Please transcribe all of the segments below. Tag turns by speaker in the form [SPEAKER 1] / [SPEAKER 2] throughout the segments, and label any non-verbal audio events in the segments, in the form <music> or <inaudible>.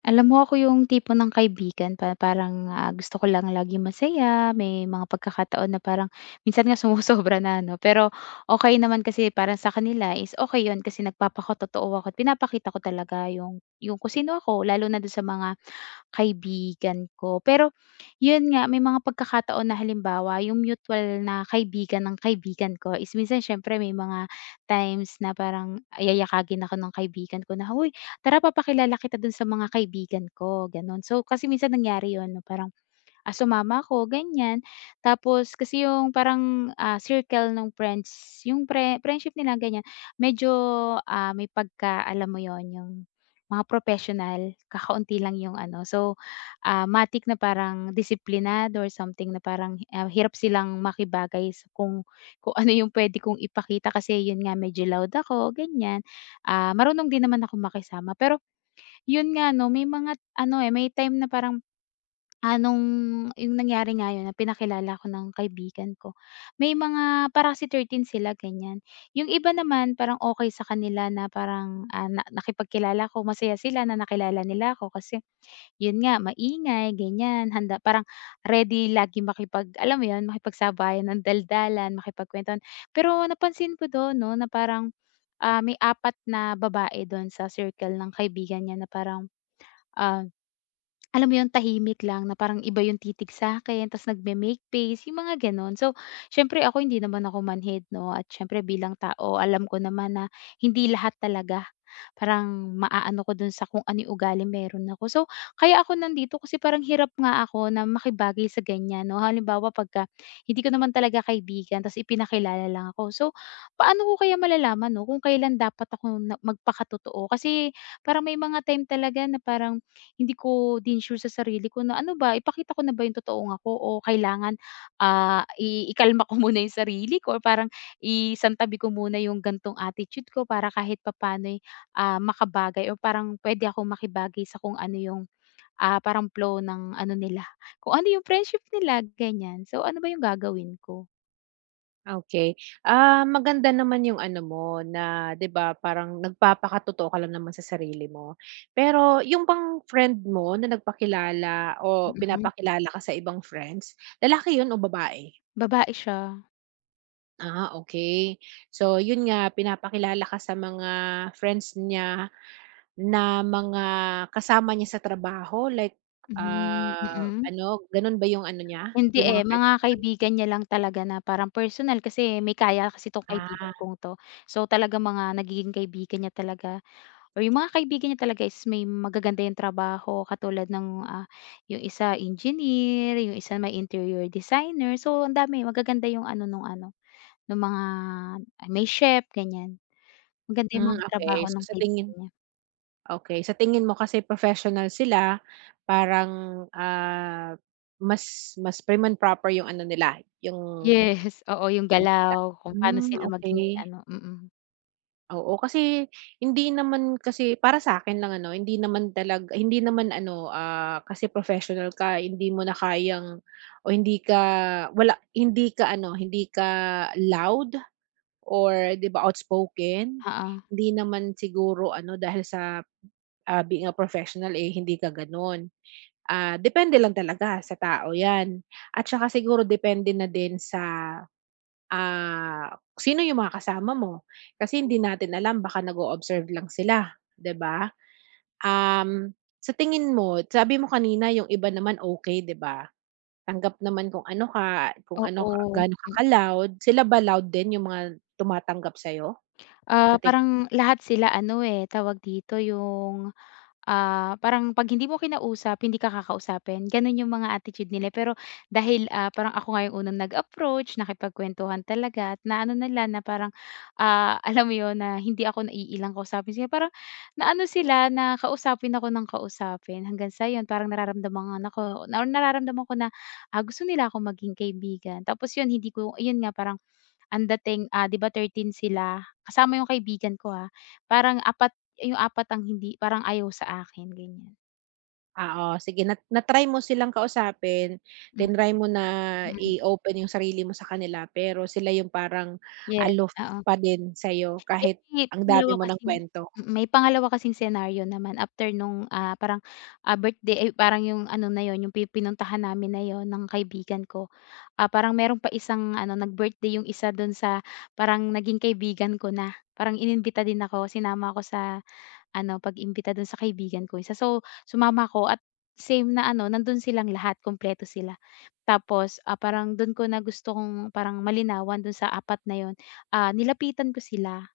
[SPEAKER 1] Alam mo ako yung tipo ng kaibigan pa parang, gusto ko lang lagi masaya, may mga pagkakataon na parang minsan nga sumusobra na 'no, pero okey naman kasi para sa kanila is okey yun kasi nagpapakatotoo ako at pinapakita ko talaga yung kung sino ako lalo na dun sa mga kaibigan ko. Pero yun nga, may mga pagkakataon na halimbawa yung mutual na kaibigan ng kaibigan ko is minsan siyempre may mga times na parang yayakagin ako ng kaibigan ko na, "Hoy, tara papakilala kita dun sa mga kaibigan ko." Ganun. So kasi minsan nangyari yun 'no, parang sumama ako ganyan. Tapos kasi yung parang, circle ng friends, yung friendship nila ganyan, medyo, may pagka alam mo yon yung mga professional, kakaunti lang yung ano. So, matik na parang disiplinado or something na parang, hirap silang makibagay sa kung ano yung pwede kong ipakita kasi yun nga medyo loud ako ganyan. Ah, marunong din naman ako makisama pero yun nga 'no, may mga ano, eh, may time na parang Anong yung nangyari nga yun na pinakilala ako ng kaibigan ko, may mga parang kasi 13 sila ganyan. Yung iba naman parang okay sa kanila na parang, na nakipagkilala ako masaya sila na nakilala nila ako kasi yun nga maingay ganyan, handa parang ready lagi makipag alam mo yun, makipagsabayan ng daldalan, makipagkuwentuhan. Pero napansin ko dun 'no na parang, may 4 na babae dun sa circle ng kaibigan niya na parang, ah alam mo 'yun, tahimik lang na parang iba 'yung titig sa'kin ta's nagme-make face, 'yung mga gano'n. So, siyempre ako hindi naman ako manhid 'no at siyempre bilang tao alam ko naman na hindi lahat talaga parang maaano ko do'n sa kung ano 'yung ugali meron ako. So, kaya ako nandito kasi parang hirap nga ako na makibagay sa ganiyan 'no. Halimbawa pagka hindi ko naman talaga kaibigan ta's ipinakilala lang ako. So, paano ko kaya malalaman 'no kung kailan dapat ako na magpakatotoo? Kasi parang may mga time talaga na parang hindi ko din sure sa sarili ko na ano ba, ipakita ko na ba yung totoong ako o kailangan, ah, i ikalma ko muna yung sarili ko or parang isantabi ko muna yung gan'tong attitude ko para kahit papaano'y, makabagay o parang pwede ako makibagay sa kung ano yung, parang flow ng ano nila, kung ano yung friendship nila, ganyan. So, ano ba yung gagawin ko?
[SPEAKER 2] Okay. Maganda naman yung ano mo na 'di ba parang nagpapakatotoo ka lang naman sa sarili mo. Pero yung bang friend mo na nagpakilala o
[SPEAKER 1] Mm,
[SPEAKER 2] pinapakilala ka sa ibang friends, lalaki yun o babae?
[SPEAKER 1] babae siya.
[SPEAKER 2] Ah, okay. So yun nga, pinapakilala ka sa mga friends niya na mga kasama niya sa trabaho like,
[SPEAKER 1] Hmm, mm.
[SPEAKER 2] ano, ganun ba yung ano niya,
[SPEAKER 1] Hindi,
[SPEAKER 2] yung
[SPEAKER 1] eh,
[SPEAKER 2] mga
[SPEAKER 1] mga
[SPEAKER 2] friends niya?
[SPEAKER 1] kaibigan niya lang talaga na parang personal kasi may kaya kasi 'tong kaibigan
[SPEAKER 2] Ah,
[SPEAKER 1] kong 'to. So, talagang mga nagiging kaibigan niya talaga or yung mga kaibigan niya talaga is may magaganda yung trabaho katulad ng, yung isa engineer, yung isa may interior designer. So, ang dami magaganda yung ano, nung mga may chef ganyan. Maganda yung
[SPEAKER 2] hmm,
[SPEAKER 1] mga trabaho
[SPEAKER 2] okay. So
[SPEAKER 1] ng
[SPEAKER 2] sa
[SPEAKER 1] kaibigan
[SPEAKER 2] tingin
[SPEAKER 1] niya.
[SPEAKER 2] okay, sa tingin mo kasi professional sila parang, mas mas prim and proper yung ano nila, yung
[SPEAKER 1] Yes, oo, yung
[SPEAKER 2] ano nila
[SPEAKER 1] galaw kung paano
[SPEAKER 2] hmm,
[SPEAKER 1] sila maging
[SPEAKER 2] okay.
[SPEAKER 1] ano, mm.
[SPEAKER 2] Oo, kasi hindi naman kasi para sa akin lang ano, hindi naman hindi naman ano, kasi professional ka hindi mo na kayang o hindi ka wala hindi ka ano, hindi ka loud or 'di ba outspoken.
[SPEAKER 1] Oo,
[SPEAKER 2] Hindi naman siguro ano dahil sa being a professional, eh, hindi ka gano'n. Ah, depende lang talaga sa tao 'yan at saka siguro depende na din sa, ah, sino yung mga kasama mo. Kasi hindi natin alam baka nag-o-observe lang sila, 'di ba? Um, sa tingin mo, sabi mo kanina yung iba naman okay 'di ba? Tanggap naman kung ano ka
[SPEAKER 1] oo.
[SPEAKER 2] gaano ka ka-loud. Sila ba loud din yung mga tumatanggap sa'yo? Sa
[SPEAKER 1] Ah,
[SPEAKER 2] tingin
[SPEAKER 1] parang lahat sila ano, eh, tawag dito, yung, parang 'pag hindi mo kinausap, hindi ka kakausapin, gano'n yung mga attitude nila. Pero dahil, parang ako nga yung unang nag-approach, nakipagkuwentuhan talaga at naano nila na parang, <laughs> alam mo 'yun, na hindi ako naiilang kausapin sila. Parang naano sila, na kausapin ako ng kausapin hanggang sa 'yun parang nararamdaman nga ako na nararamdaman ko na, gusto nila ako maging kaibigan. Tapos 'yun, hindi ko 'yun nga, parang ang dating, 'di ba 13 sila, kasama yung kaibigan ko, ha. Parang apat yung 4 ang hindi parang ayaw sa akin, ganyan.
[SPEAKER 2] Ah, oo, sige na na-try mo silang kausapin,
[SPEAKER 1] Hmm,
[SPEAKER 2] tinry mo na
[SPEAKER 1] mm.
[SPEAKER 2] i-open yung sarili mo sa kanila, pero sila yung parang
[SPEAKER 1] Yes,
[SPEAKER 2] aloof
[SPEAKER 1] oo.
[SPEAKER 2] pa din sa'yo
[SPEAKER 1] Yung
[SPEAKER 2] kahit
[SPEAKER 1] may
[SPEAKER 2] ang dami
[SPEAKER 1] pangalawa
[SPEAKER 2] mo ng
[SPEAKER 1] kasing
[SPEAKER 2] kwento.
[SPEAKER 1] mm, may pangalawa kasing senaryo naman after nung, parang, birthday, ay parang yung ano na yun, yung pinuntahan namin na yun ng kaibigan ko. Ah, parang meron pa isang ano, nag-birthday yung isa dun sa parang naging kaibigan ko na. Parang inimbita din ako, sinama ako sa ano, pag-imbita dun sa kaibigan ko isa. So, sumama ako at same na ano, nandun silang lahat, kumpleto sila. Tapos, parang dun ko na gustong parang malinawan dun sa 4 na yun, nilapitan ko sila.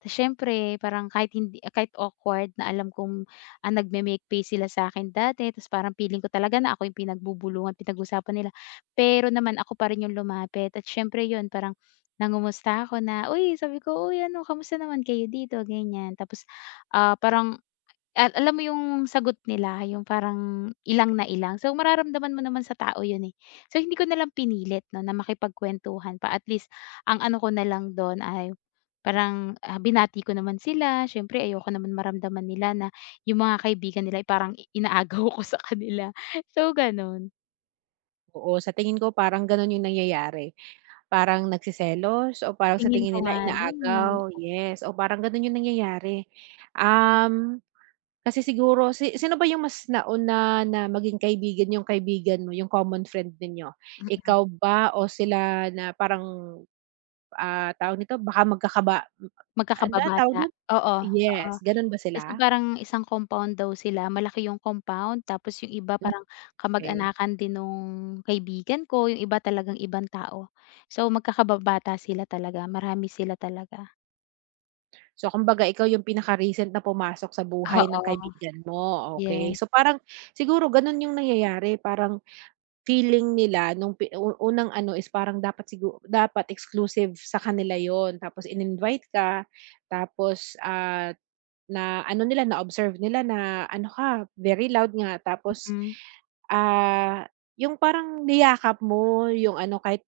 [SPEAKER 1] Tapos siyempre parang kahit awkward na alam kong, nagme-make face sila sa akin dati tapos parang feeling ko talaga na ako yung pinagbubulungan, pinag-usapan nila. Pero naman ako pa rin yung lumapit at siyempre yun parang nangumusta ako na, "Uy," sabi ko, "Uy ano, kamusta naman kayo dito?" ganyan. Tapos, parang at alam mo yung sagot nila, yung parang ilang na ilang. So, mararamdaman mo naman sa tao yun, eh. So, hindi ko na lang pinilit 'no, na makipagkuwentuhan pa. At least ang ano ko na lang dun ay parang, binati ko naman sila. Siyempre ayoko naman maramdaman nila na yung mga kaibigan nila ay parang inaagaw <laughs> ko sa kanila. So, ganun.
[SPEAKER 2] Oo, sa tingin ko parang gano'n yung nangyayari, parang nagsiselos o parang sa
[SPEAKER 1] Tingin ko
[SPEAKER 2] tingin nila
[SPEAKER 1] nga yun, eh,
[SPEAKER 2] inaagaw, yes, o parang gano'n yung nangyayari. Um, kasi siguro sino ba yung mas nauna na maging kaibigan yung kaibigan mo, yung common friend ninyo?
[SPEAKER 1] mm, mm.
[SPEAKER 2] Ikaw ba o sila na parang Ah, tawag nito baka ano tawag
[SPEAKER 1] Magkakababata.
[SPEAKER 2] dun?
[SPEAKER 1] Oo, oo.
[SPEAKER 2] Yes, ganun ba
[SPEAKER 1] Kasi
[SPEAKER 2] sila?
[SPEAKER 1] parang isang compound daw sila, malaki yung compound tapos yung iba parang
[SPEAKER 2] Okay.
[SPEAKER 1] kamag-anakan din nung kaibigan ko, yung iba talagang ibang tao. So, magkakababata sila talaga, marami sila talaga.
[SPEAKER 2] So kumbaga ikaw yung pinaka-recent na pumasok sa buhay ng
[SPEAKER 1] Oo.
[SPEAKER 2] kaibigan mo, okey.
[SPEAKER 1] Yes,
[SPEAKER 2] So parang siguro ganun yung nangyayari parang feeling nila nung pi u unang ano is parang dapat exclusive sa kanila yun tapos in-invite ka, tapos, na ano nila na-observe nila na ano ka very loud nga tapos,
[SPEAKER 1] mm.
[SPEAKER 2] ah, yung parang niyakap mo yung ano kahit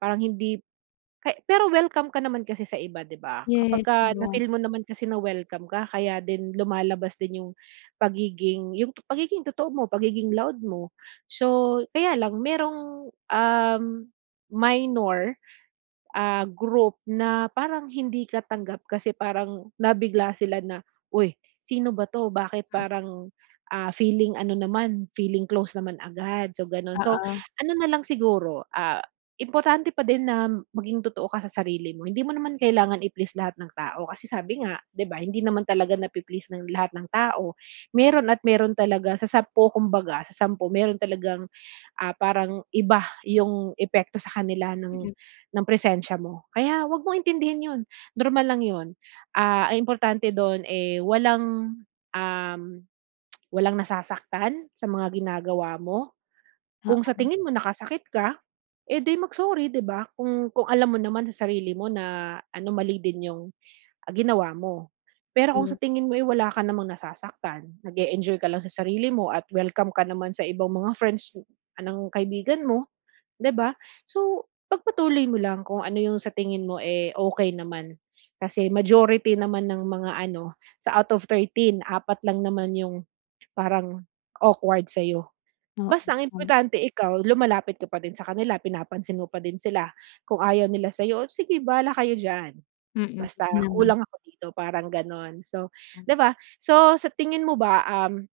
[SPEAKER 2] parang hindi pero welcome ka naman kasi sa iba 'di ba?
[SPEAKER 1] Yes,
[SPEAKER 2] Kapagka
[SPEAKER 1] oo.
[SPEAKER 2] na-feel mo naman kasi na welcome ka kaya din lumalabas din yung pagiging totoo mo, pagiging loud mo. So, kaya lang merong, minor group na parang hindi ka tanggap kasi parang nabigla sila na, "Uy, sino ba 'to? Bakit parang, feeling ano naman, feeling close naman agad." So gano'n. So
[SPEAKER 1] Oo.
[SPEAKER 2] ano na lang siguro, importante pa din na maging totoo ka sa sarili mo. Hindi mo naman kailangan i-please lahat ng tao kasi sabi nga, 'di ba, hindi naman talaga napi-please ng lahat ng tao. Meron at meron talaga sa 10 kumbaga, sa 10 meron talagang parang iba yung epekto sa kanila ng
[SPEAKER 1] Mm.
[SPEAKER 2] presensya mo. Kaya wag mong intindihin yun, normal lang yun. Ang importante dun, eh, walang, um, walang nasasaktan sa mga ginagawa mo. Kung sa
[SPEAKER 1] Oo,
[SPEAKER 2] tingin mo nakasakit ka, eh, di mag-sorry, 'di ba? Kung alam mo naman sa sarili mo na ano, mali din yung, ginawa mo. Pero kung sa
[SPEAKER 1] yun.
[SPEAKER 2] tingin mo, eh, wala ka namang nasasaktan, nag-e-enjoy ka lang sa sarili mo at welcome ka naman sa ibang mga friends ng kaibigan mo, 'di ba? So, pagpatuloy mo lang kung ano yung sa tingin mo, eh, okey naman. Kasi majority naman ng mga ano, sa out of 13 apat lang naman yung parang awkward sa'yo.
[SPEAKER 1] Oo,
[SPEAKER 2] Basta ang
[SPEAKER 1] mm.
[SPEAKER 2] importante ikaw lumalapit ka pa din sa kanila, pinapansin mo pa din sila. Kung ayaw nila sa'yo, sige bahala kayo diyan,
[SPEAKER 1] Mm,
[SPEAKER 2] basta
[SPEAKER 1] yun na nga,
[SPEAKER 2] kulang ako dito, parang gano'n. So, 'di ba? So, sa tingin mo ba,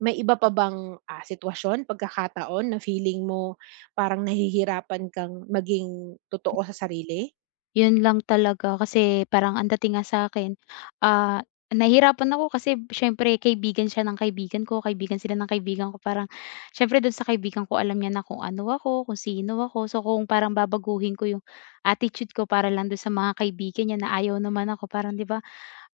[SPEAKER 2] may iba pa bang, sitwasyon, pagkakataon na feeling mo parang nahihirapan kang maging totoo sa sarili?
[SPEAKER 1] yun lang talaga kasi parang ang dating nga sa'kin, ah, nahihirapan ako kasi siyempre kaibigan siya ng kaibigan ko, kaibigan sila ng kaibigan ko. Parang siyempre dun sa kaibigan ko alam niya na kung ano ako, kung sino ako. So, kung parang babaguhin ko yung attitude ko para lang dun sa mga kaibigan niya na ayaw naman ako, parang 'di ba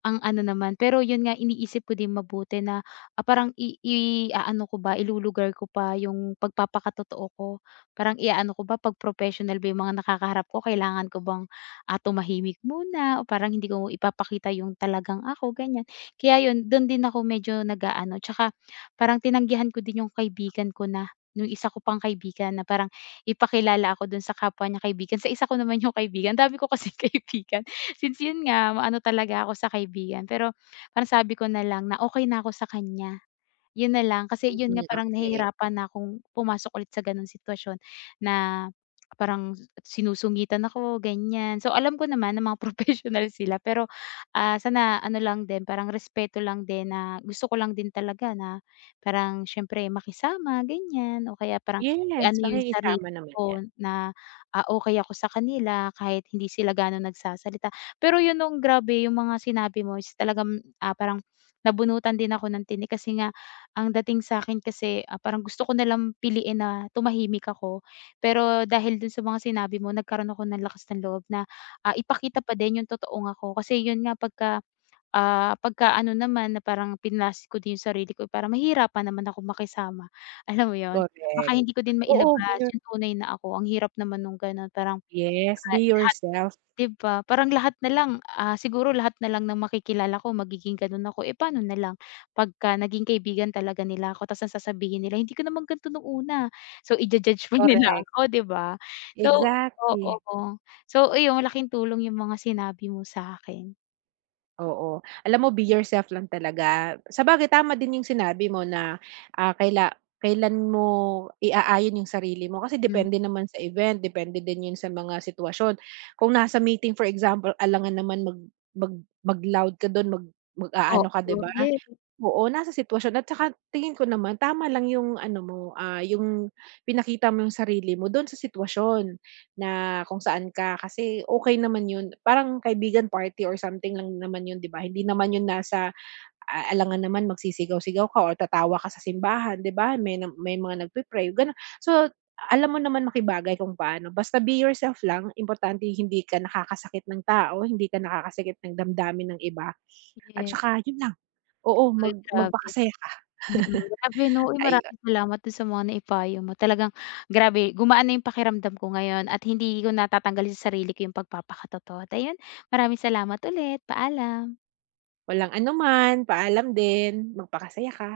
[SPEAKER 1] ang ano naman, pero yun nga iniisip ko din mabuti na, ah, parang i i-aano ko ba, ilulugar ko pa yung pagpapakatotoo ko. Parang i-aano ko ba 'pag professional ba yung mga nakakaharap ko kailangan ko bang, tumahimik muna o parang hindi ko ipapakita yung talagang ako, ganyan. Kaya yun, dun din ako medyo nag-aano, tsaka parang tinanggihan ko din yung kaibigan ko na nung isa ko pang kaibigan na parang ipakilala ako dun sa kapwa niya kaibigan, sa isa ko naman yung kaibigan, ang dami ko kasing <laughs> kaibigan. Since yun nga, ano talaga ako sa kaibigan, pero parang sabi ko na lang na okay na ako sa kanya. Yun na lang kasi yun nga
[SPEAKER 2] Hmm,
[SPEAKER 1] parang
[SPEAKER 2] okey.
[SPEAKER 1] nahihirapan na akong pumasok ulit sa ganong sitwasyon na parang sinusungitan ako ganyan. So alam ko naman na mga <laughs> professional sila pero, sana ano lang din parang respeto lang din na gusto ko lang din talaga na parang siyempre makisama ganyan o kaya parang
[SPEAKER 2] Yes,
[SPEAKER 1] ano yung sarili
[SPEAKER 2] pakikisama naman
[SPEAKER 1] ko
[SPEAKER 2] 'yan.
[SPEAKER 1] na, okey ako sa kanila kahit hindi sila ganon nagsasalita. Pero yun nung grabe yung mga sinabi mo is talagang, parang nabunutan din ako ng tinik kasi nga ang dating sa akin kasi, parang gusto ko nalang piliin na tumahimik ako. Pero dahil dun sa mga sinabi mo nagkaroon ako ng lakas ng loob na, ipakita pa din yung totoong ako. Kasi yun nga pagka, pagka-ano naman na parang pinlas ko din yung sarili ko para mahirapan naman ako makisama, <laughs> alam mo yon. Baka
[SPEAKER 2] Correct.
[SPEAKER 1] hindi ko din
[SPEAKER 2] Oo, be
[SPEAKER 1] mailabas
[SPEAKER 2] your
[SPEAKER 1] yung tunay na ako. Ang hirap naman nung ganun parang
[SPEAKER 2] yes,
[SPEAKER 1] ah,
[SPEAKER 2] be yourself.
[SPEAKER 1] 'Di ba, parang lahat na lang, siguro lahat na lang ng makikilala ko magiging gano'n ako, eh, paano na lang pagka naging kaibigan talaga nila ako ta's ang sasabihin nila, "Hindi ka naman ganito nung una." So, ija-judge pa <laughs> nila
[SPEAKER 2] Correct.
[SPEAKER 1] ako, 'di ba? So
[SPEAKER 2] Exactly.
[SPEAKER 1] oo. So, ayun malaking tulong yung mga sinabi mo sa'kin.
[SPEAKER 2] Oo. Alam mo be yourself lang talaga. Sabagay tama din yung sinabi mo na, ah, kaila kailan mo iaayon yung sarili mo kasi
[SPEAKER 1] Mm.
[SPEAKER 2] depende naman sa event, depende din yun sa mga sitwasyon. Kung nasa meeting for example, alangan naman mag mag mag-loud ka dun, mag-aano ka, 'di
[SPEAKER 1] Oo.
[SPEAKER 2] ba?
[SPEAKER 1] Yes,
[SPEAKER 2] Oo, nasa sitwasyon at saka tingin ko naman tama lang yung ano mo, yung pinakita mo yung sarili mo don sa sitwasyon na kung saan ka kasi okey naman yun. Parang kaibigan party or something lang naman yun, 'di ba? Hindi naman yun nasa a alangan naman magsisigaw-sigaw ka or tatawa ka sa simbahan, 'di ba? May mga nagpe-pray, gano'n. So, alam mo naman makibagay kung paano, basta be yourself lang. Importante hindi ka nakakasakit ng tao, hindi ka nakakasakit ng damdamin ng iba at
[SPEAKER 1] yes.
[SPEAKER 2] saka yun lang. Oo,
[SPEAKER 1] Uy, grabe.
[SPEAKER 2] magpakasaya ka,
[SPEAKER 1] Mm, grabe 'no, uy
[SPEAKER 2] ayun.
[SPEAKER 1] maraming salamat dun sa mga naipayo mo. Talagang grabe gumaan na yung pakiramdam ko ngayon at hindi ko natatanggalin sa sarili ko yung pagpapakatotoo at ayun, maraming salamat ulit, paalam.
[SPEAKER 2] Walang anuman, paalam din, magpakasaya ka.